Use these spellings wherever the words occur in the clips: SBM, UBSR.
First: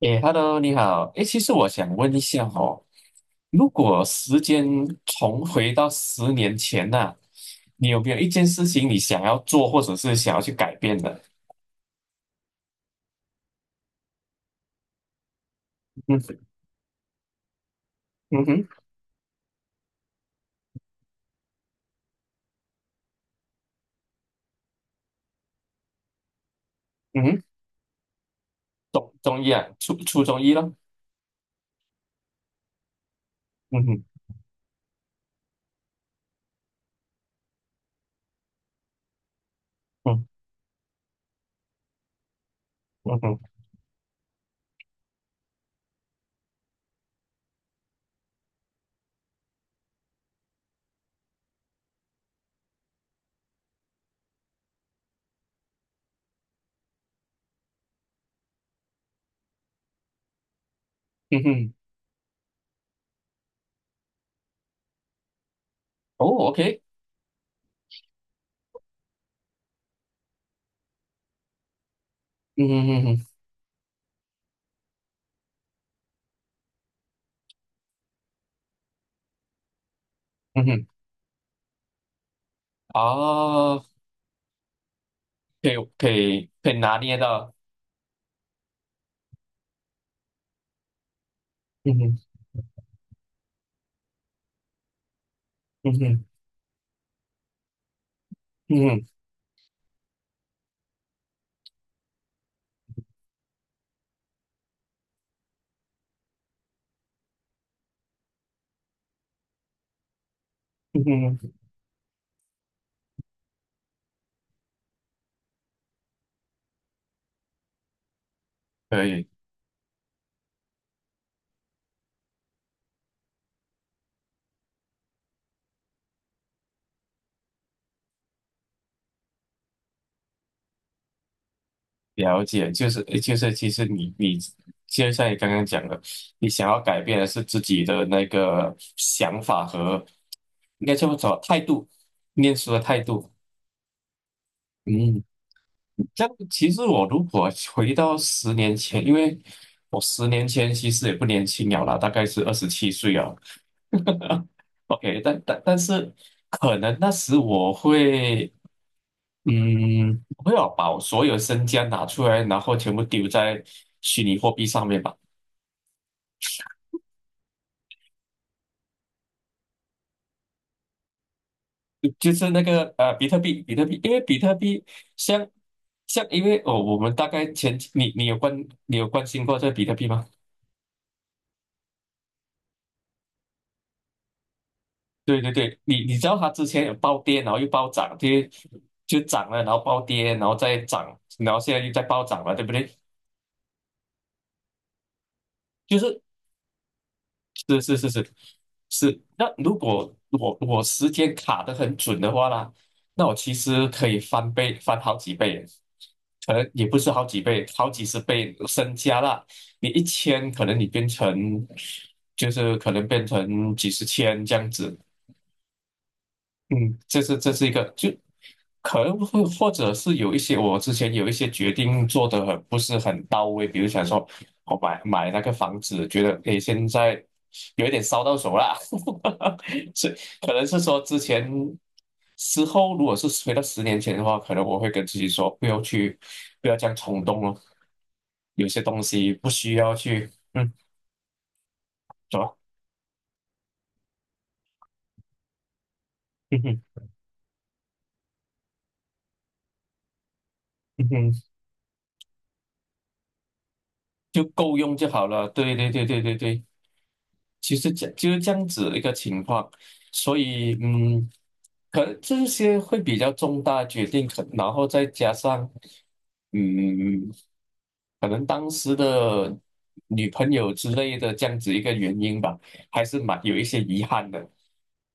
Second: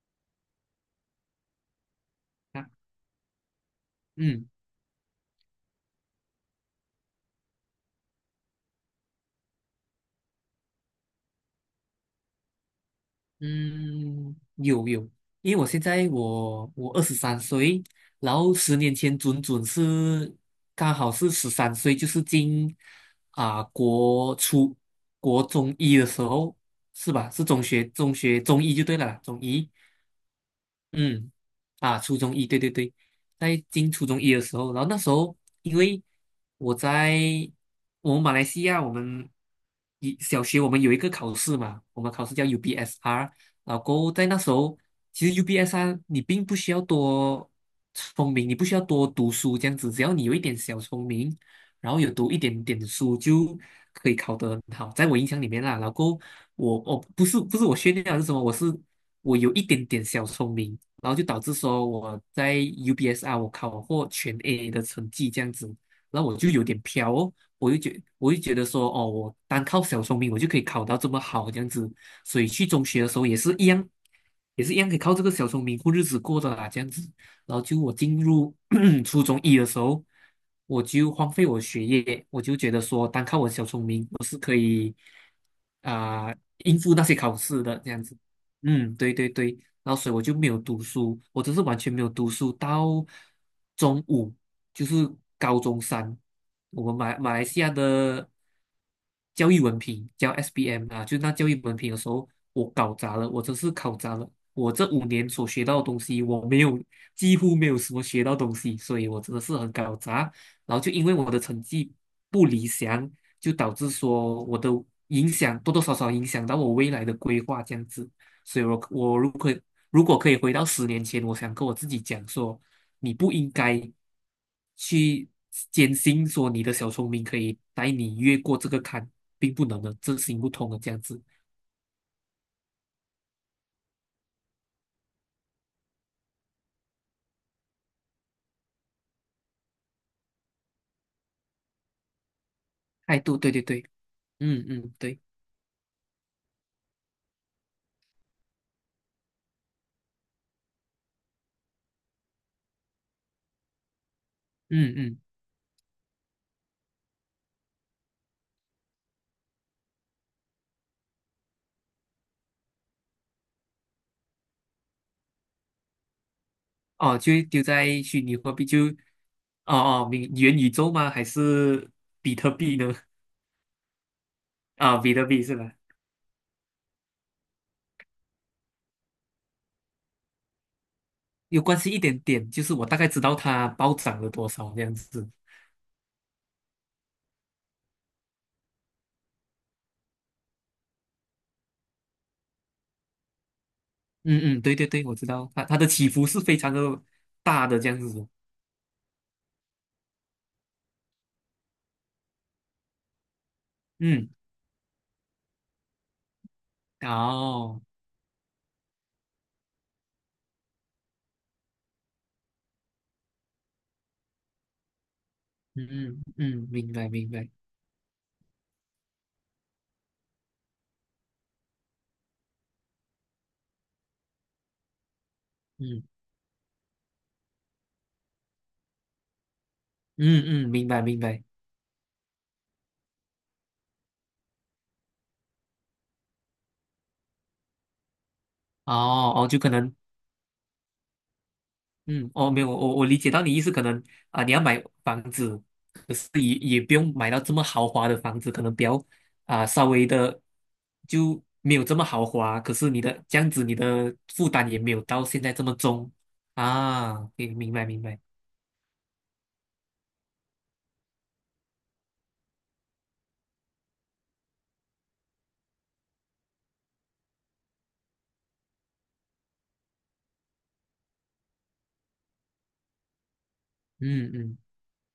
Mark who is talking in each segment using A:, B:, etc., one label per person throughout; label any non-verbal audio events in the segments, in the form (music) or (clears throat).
A: 诶，Hello，你好。其实我想问一下
B: 啊，
A: 哦，如果时
B: 嗯
A: 间重回到十年前呐、你有没有一件事情你想要做，或者是想要去改变的？
B: 嗯，有，因为我现在
A: 嗯
B: 我23岁，然
A: 嗯
B: 后
A: 哼
B: 十年前准是刚好是十三岁，就是进啊、国初国中医的时候，是
A: 嗯
B: 吧？
A: 哼，
B: 是中学中医就对了
A: 中
B: 啦，中
A: 中医啊，
B: 医。
A: 初中医咯。
B: 嗯，啊，初中一，对对对，在
A: 嗯
B: 进
A: 哼
B: 初中一的时候，然后那时候因为我在我们马来西亚，我们一
A: 嗯
B: 小学我们有一个考试嘛，我们考试叫
A: 嗯
B: UBSR，
A: 哼
B: 然后在那时候，其实 UBSR 你并不需要多聪明，你不需要多读书这样子，只要你有一点小聪明，然后有读一点点书就可以考得很好，在我印象里面啦，老公，我不是我炫耀还是什么，我是我有一点点小聪明。然后就导
A: 嗯
B: 致
A: 哼，
B: 说我在 UBSR 我考获全A 的成绩这样子，然后我
A: 哦
B: 就有点
A: ，OK，
B: 飘哦，我就觉得说哦，我单靠小聪明我就可以考到这么好这样子，所以去
A: 嗯
B: 中学的时候
A: 哼
B: 也是一样，也是一样可以靠这个小聪明过日子过的啦这样子。然后就我进入 (coughs) (clears throat) 初中一的时候，
A: 嗯哼
B: 我
A: 嗯哼，
B: 就荒废我学业，我就觉得说单靠我小
A: 哦，
B: 聪明我是可以。
A: 可以可以可以
B: 应付
A: 拿
B: 那些
A: 捏
B: 考
A: 到，
B: 试的这样子。嗯，对对对，然后所以我就没有读书，我真是完全
A: 嗯
B: 没有
A: 哼
B: 读书到中午，就是高中
A: 嗯
B: 三，
A: 哼
B: 我们马来西亚的
A: 嗯哼
B: 教育文凭叫 SBM 啊，就是那教育文凭的时候，我搞砸了，我真是搞砸了，我这5年所学到的东西，我没有几乎没有什么学到东西，所以我真的是很搞砸，然后就
A: 嗯
B: 因为我的
A: 哼，
B: 成绩不理想，就导致说影响多多少少影响到我未来的规划这样子。所以我，
A: 可以。
B: 如果可以回到十年前，我想跟我自己讲说，你不应该去坚信说你的小聪明可以带你越过这个坎，并不能的，这行不通的这样子。
A: 了解，就是就是，其实你就像你刚刚讲的，你想要改变的是自己的那个想法和应该叫做态度，念书的态
B: 态
A: 度。
B: 度。对对对，嗯嗯对，
A: 嗯，这样其实我如果回到十年前，因为我十年前其实也不年轻了啦，大概是27岁啊。
B: 嗯嗯，
A: OK，但是可能那时我会。嗯，我会要把我所有身家拿出来，然后全部丢在虚拟货币上面吧。
B: 哦，就丢在虚拟货币就，哦哦，明元宇宙吗？还是
A: 就
B: 比
A: 是
B: 特
A: 那
B: 币呢？
A: 个呃，比特币，比特币，因为比特币
B: 啊，比特币
A: 像
B: 是吧？
A: 像，因为哦，我们大概前你有关心过这个比特币吗？
B: 有关系一点点，就是我大概知道它暴涨了多少这样子。
A: 对对对，你知道它之前有暴跌，然后又暴涨，就就涨了，然后暴跌，然后再涨，然后现在又在暴涨了，对不对？
B: 嗯嗯，对对对，我知道它的
A: 就
B: 起
A: 是
B: 伏是非常的大的
A: 是
B: 这
A: 是
B: 样
A: 是
B: 子。
A: 是是，那如果我时间卡得很准的话啦，那我其实可以
B: 嗯，
A: 翻倍，翻好几倍，可能也不是好几倍，
B: 哦，
A: 好几十倍身家啦。你一千，可能你变成就是可能变成几十千这样子，
B: 嗯嗯嗯，明
A: 嗯，
B: 白
A: 这
B: 明
A: 是
B: 白，
A: 这是一个，就可能会或者是有一些我之前有一些决定做的很不是很到位，比如想说我买那个房
B: 嗯
A: 子，觉得诶现在有一点烧到手啦，(laughs) 所以
B: 嗯
A: 可能
B: 嗯，
A: 是
B: 明
A: 说
B: 白
A: 之
B: 明白。
A: 前之后如果是回到十年前的话，可能我会跟自己说不要去不要这样冲动哦，有些东西
B: 哦哦，
A: 不
B: 就可
A: 需要
B: 能
A: 去
B: 嗯，
A: 走
B: 哦，
A: 吧，
B: 没有，我理解到你意思，可能啊，你要买房子，可是也
A: 嗯
B: 也
A: 哼
B: 不用买到这么豪华的房子，可能比较啊稍微的
A: 嗯哼
B: 就没有这么豪华，可是你的这样子，你的
A: 就
B: 负担
A: 够
B: 也没
A: 用
B: 有
A: 就
B: 到
A: 好
B: 现
A: 了，
B: 在这
A: 对
B: 么
A: 对对
B: 重
A: 对对对。
B: 啊，明明
A: 其
B: 白
A: 实
B: 明
A: 这
B: 白，
A: 就是这样子一个情况，所以可能这些会比较重大的决定，可然后再加上嗯，可能当时的女朋友之类的这样子一个原因吧，还是蛮有一些遗憾
B: 嗯
A: 的，
B: 嗯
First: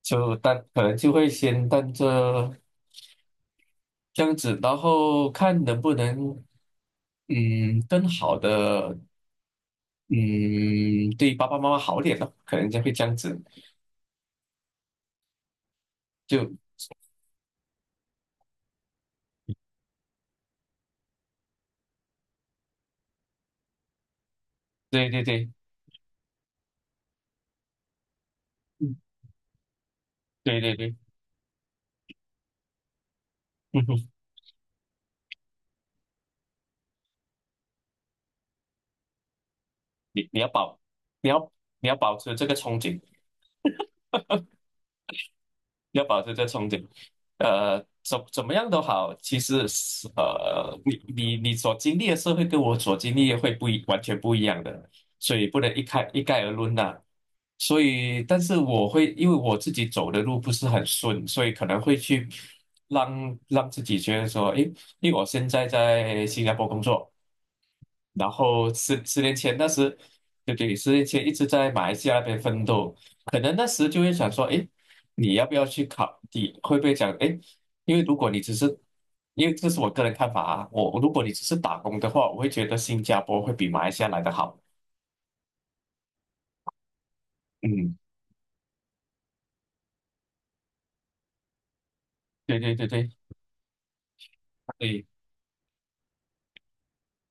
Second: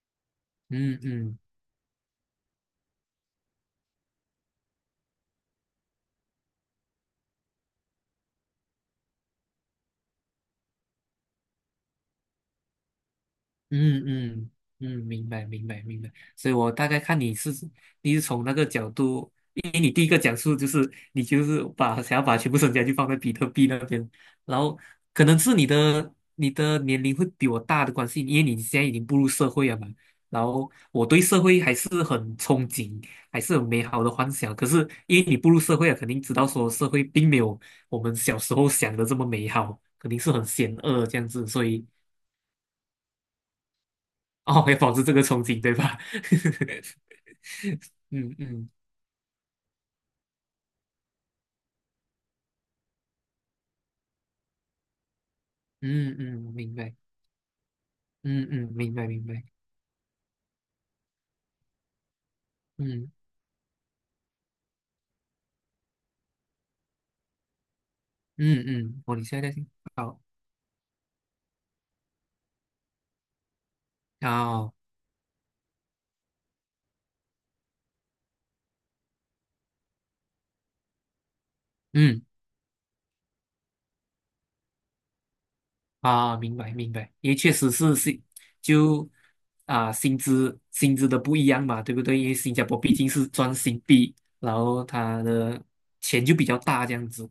A: 就但可能
B: 嗯
A: 就会
B: 嗯。
A: 先当这这样子，然后看能不能更好的嗯对爸爸妈妈好点咯，可能就会这样子。
B: 嗯嗯嗯，明白明白明白，所
A: 就。
B: 以我大概看你是从那个角度，因为你第一个讲述就是把想要把全部身家就放在比特币那边，然后
A: 对对
B: 可能
A: 对，
B: 是你的年龄会比我大的关系，因为你现在已
A: 嗯，
B: 经步入社会了嘛，然
A: 对
B: 后
A: 对对，
B: 我对社会还是很憧憬，还是有
A: 嗯
B: 美好
A: 哼，
B: 的幻想，可是因为你步入社会了，肯定知道说社会并没有我们小时候想的这么美好，肯定
A: 你
B: 是
A: 你
B: 很
A: 要
B: 险
A: 保，
B: 恶这样
A: 你
B: 子，
A: 要
B: 所以。
A: 你要保持这个憧憬，
B: 哦，要保持这个憧憬，对吧？
A: 你要保持这个憧憬，
B: (laughs)
A: 怎
B: 嗯
A: 怎么样
B: 嗯
A: 都好，其实是,你所经历的社会跟我所经历的会不一，完全不一样的，所以不能一概
B: 嗯
A: 一
B: 嗯，
A: 概而论
B: 明
A: 呐、
B: 白。
A: 所以，但
B: 嗯
A: 是
B: 嗯，
A: 我
B: 明白
A: 会
B: 明
A: 因为
B: 白。
A: 我自己走的路不是很顺，所以可能会去
B: 嗯
A: 让让自己觉得说，诶，因为我现在在新加坡工作。然
B: 嗯
A: 后十
B: 嗯，哦
A: 十
B: 你
A: 年
B: 现在在
A: 前那
B: 听。
A: 时，
B: 好
A: 对对，十年前一直在马来西亚那边奋斗，可能那时就会想说，哎，
B: 哦，
A: 你要不要去考？你会不会讲，哎，因为如果你只是，因为这是我个人看法啊，我如果你只是打工的
B: 嗯
A: 话，我会觉得新加坡会比马来西亚来的好。
B: 啊，明白明白，因为确实是
A: 嗯，
B: 薪就啊薪资的不一样嘛，对不对？因为新
A: 对
B: 加
A: 对
B: 坡
A: 对
B: 毕
A: 对
B: 竟是赚新币，然后
A: 对，
B: 他的钱就比较大这样子。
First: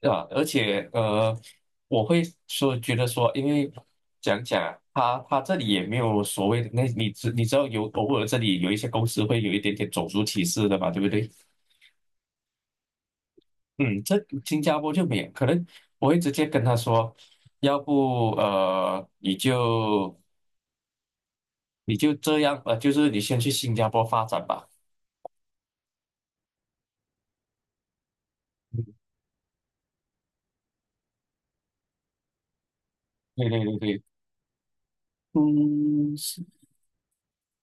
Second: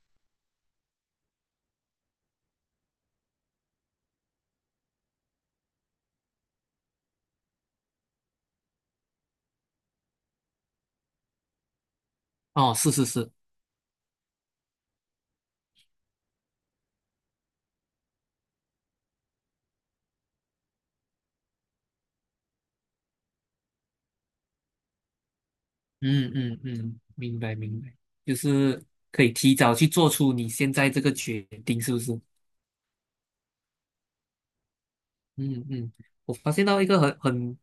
A: 对吧？而且我会说觉得说，因为讲讲啊他这里也没有所谓的那你知道有偶尔这里有一些公司会有一点点种族歧视的嘛，对不对？
B: 哦，是是是，
A: 嗯，这新加坡就免，可能我会直接跟他说，要不你就这样就是你先去新加坡发展吧。
B: 嗯嗯嗯，明白明白，就是
A: 嗯
B: 可以提早去做出你现在这个决定，是不是？
A: 对对对对，
B: 嗯嗯，
A: 嗯，
B: 我
A: 是，
B: 发现到一个很很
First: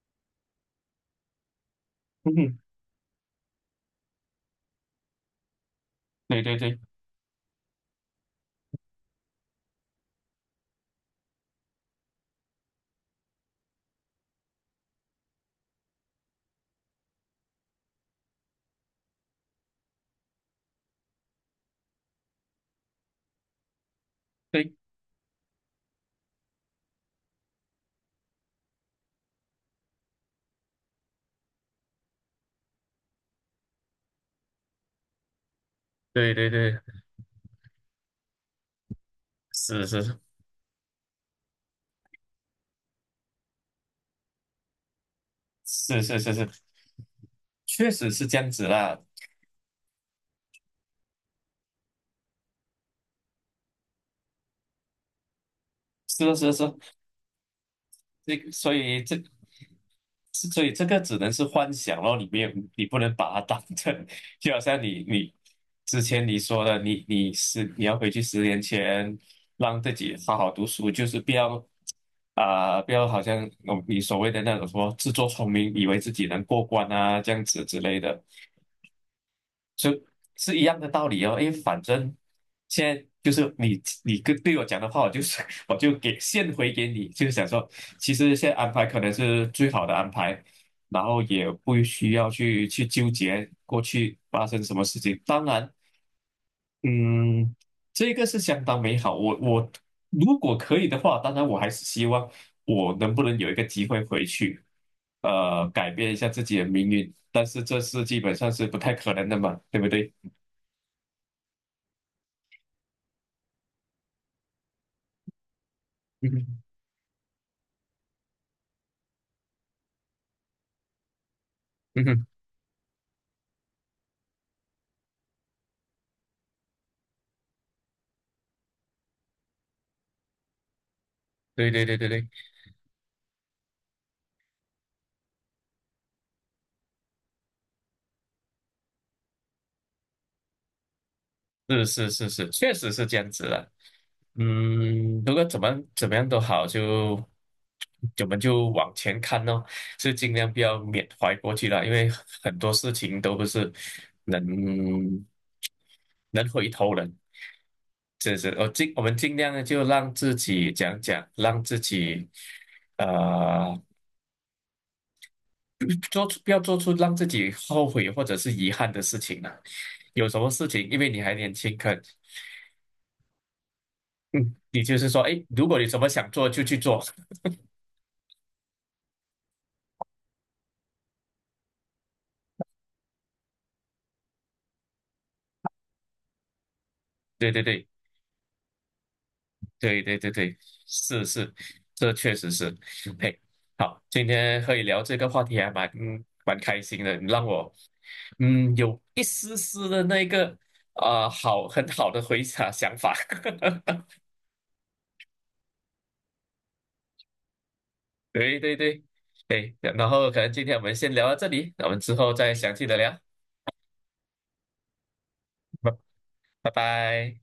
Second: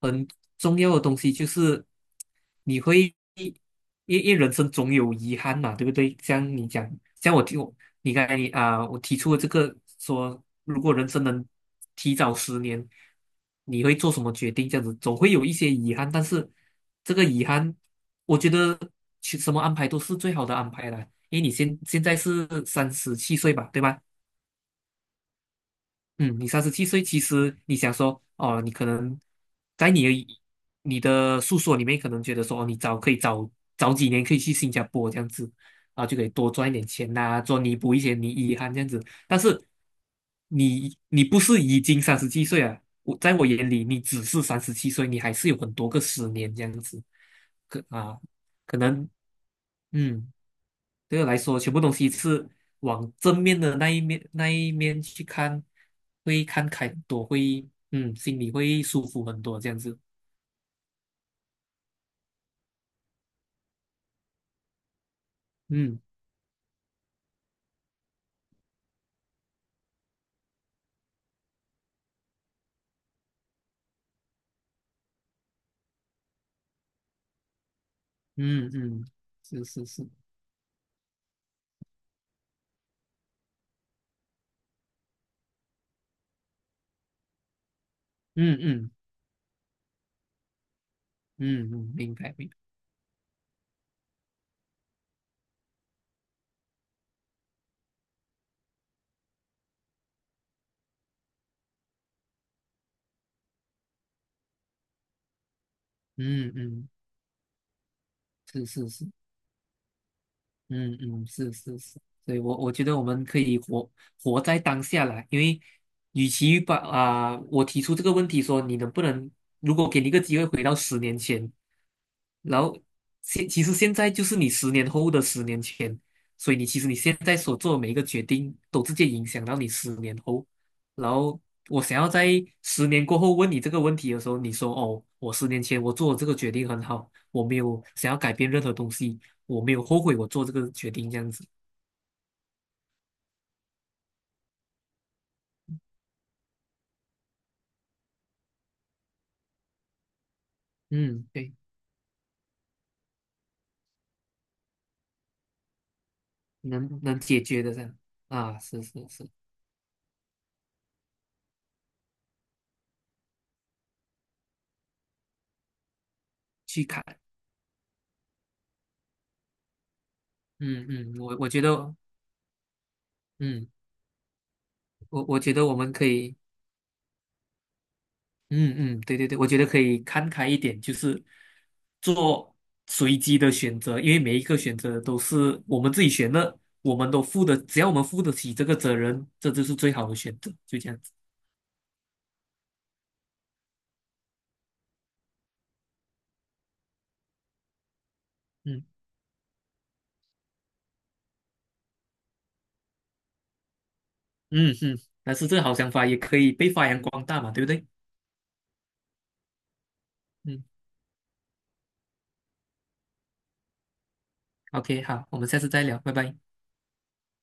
B: 很重要的东西，就是
A: 嗯，
B: 你会因因为人生总有遗憾嘛，对不对？
A: 对
B: 像
A: 对
B: 你
A: 对
B: 讲，像我听我你刚才我提出了这个说，如果人生能提早十年，你会做什么决定？这样子总会有一些遗憾，但是这个遗憾，我觉得其什么安排都是最好的安排啦，因为你现在是三十七岁吧，对吧？
A: 对
B: 嗯，你三十七岁，其实你想说，哦，你可能在你的诉说里面，可能觉得说，哦，你早可以早早几年可以去新加坡这样子，啊，就可以
A: 对对
B: 多赚一
A: 对，
B: 点钱呐、做弥补一些你遗憾这样子。但是
A: 是是
B: 你不是已经三十七岁啊？我在我眼里，你只是三十七岁，你还是有很多
A: 是
B: 个
A: 是
B: 十
A: 是是，
B: 年这样子，可
A: 确实
B: 啊，
A: 是这样子
B: 可
A: 啦，
B: 能嗯。对我来说，全部东西是往正面的那一面去看，
A: 是的
B: 会
A: 是的是
B: 看
A: 的，
B: 开很多，会嗯，
A: 这
B: 心
A: 个
B: 里
A: 所
B: 会
A: 以
B: 舒
A: 这
B: 服很多，这样子。
A: 是所以这个只能是幻想咯，你没有你不能把它当成，(laughs) 就好像你
B: 嗯
A: 之前你说的，你要回去十年前，让自己好好读书，就是不要不要好像哦你所谓的那种说自作聪明，以为自己能过关啊这样子之类的，
B: 嗯嗯，是是
A: 就
B: 是，
A: 是一样的道理哦，因为反正现在就是你跟对我讲的话，我就是 (laughs) 我就给现回给你，就是想说，其实现在
B: 嗯
A: 安排
B: 嗯
A: 可能是最好的安排，然后也
B: 嗯
A: 不
B: 嗯，
A: 需
B: 明
A: 要
B: 白明白，
A: 去纠结过去发生什么事情。当然，嗯，这个是相当美好。我如果可以的话，当然我还是希望我能不能有一个机会回去，改变一下自
B: 嗯
A: 己的命
B: 嗯，
A: 运。但是这是基本上是
B: 是
A: 不
B: 是
A: 太
B: 是，
A: 可能的嘛，对不对？
B: 嗯嗯是是是，所以我觉得我们可以活活在当下啦，因为与
A: 嗯
B: 其
A: 哼，
B: 把我提出这个问题说你能不能，如果给你一个机会回到十年前。
A: 嗯哼，
B: 然后其实现在就是你10年后的10年前，所以你其实你现在所做的每一个决定都直接影响到你十年后。然后
A: 对
B: 我
A: 对对
B: 想
A: 对
B: 要在
A: 对，
B: 10年过后问你这个问题的时候，你说哦，我十年前我做的这个决定很好，我没有想要改变任何东西，我没有后悔我做这个决定这样子。
A: 是是是是，确实是这样子的。嗯，如果怎么样都好，就我们就往前看咯，是尽量不要缅
B: 嗯，
A: 怀
B: 对，
A: 过去了，因为很多事情都不是能能回头
B: 能
A: 人。
B: 能解决的这样
A: 这是
B: 啊，是
A: 我
B: 是
A: 们
B: 是，
A: 尽量的就让自己讲讲，让自己呃做出不要做
B: 去
A: 出
B: 看。
A: 让自己后悔或者是遗憾的事情了。有什么事
B: 嗯
A: 情，因为
B: 嗯，
A: 你还
B: 我
A: 年
B: 觉
A: 轻，
B: 得，嗯，
A: 嗯，也就是说，
B: 我
A: 哎，
B: 觉
A: 如
B: 得我
A: 果你
B: 们
A: 什
B: 可
A: 么想
B: 以。
A: 做就去做，
B: 嗯嗯，对对对，我觉得可以看开一点，就是做随机的选择，因为每一个选择都是我们自己选的，我们都
A: (laughs)
B: 负
A: 对
B: 的，
A: 对
B: 只
A: 对
B: 要我们负得起这个责任，这就是最
A: 对
B: 好的
A: 对对
B: 选择，
A: 对，
B: 就这样子。
A: 是是，这确实是，嘿，好，今天和你聊这个话题还蛮蛮开心的，你让我
B: 嗯
A: 有一丝丝的那个很好的回想想法，
B: 嗯嗯，但是这个好想法也可以被发扬光大嘛，对不对？
A: (laughs) 对对对，对，然后可能
B: 嗯
A: 今天我们先聊到这里，那我们之后再详细的聊，
B: ，OK，好，我们下次再
A: 拜
B: 聊，拜拜。
A: 拜拜。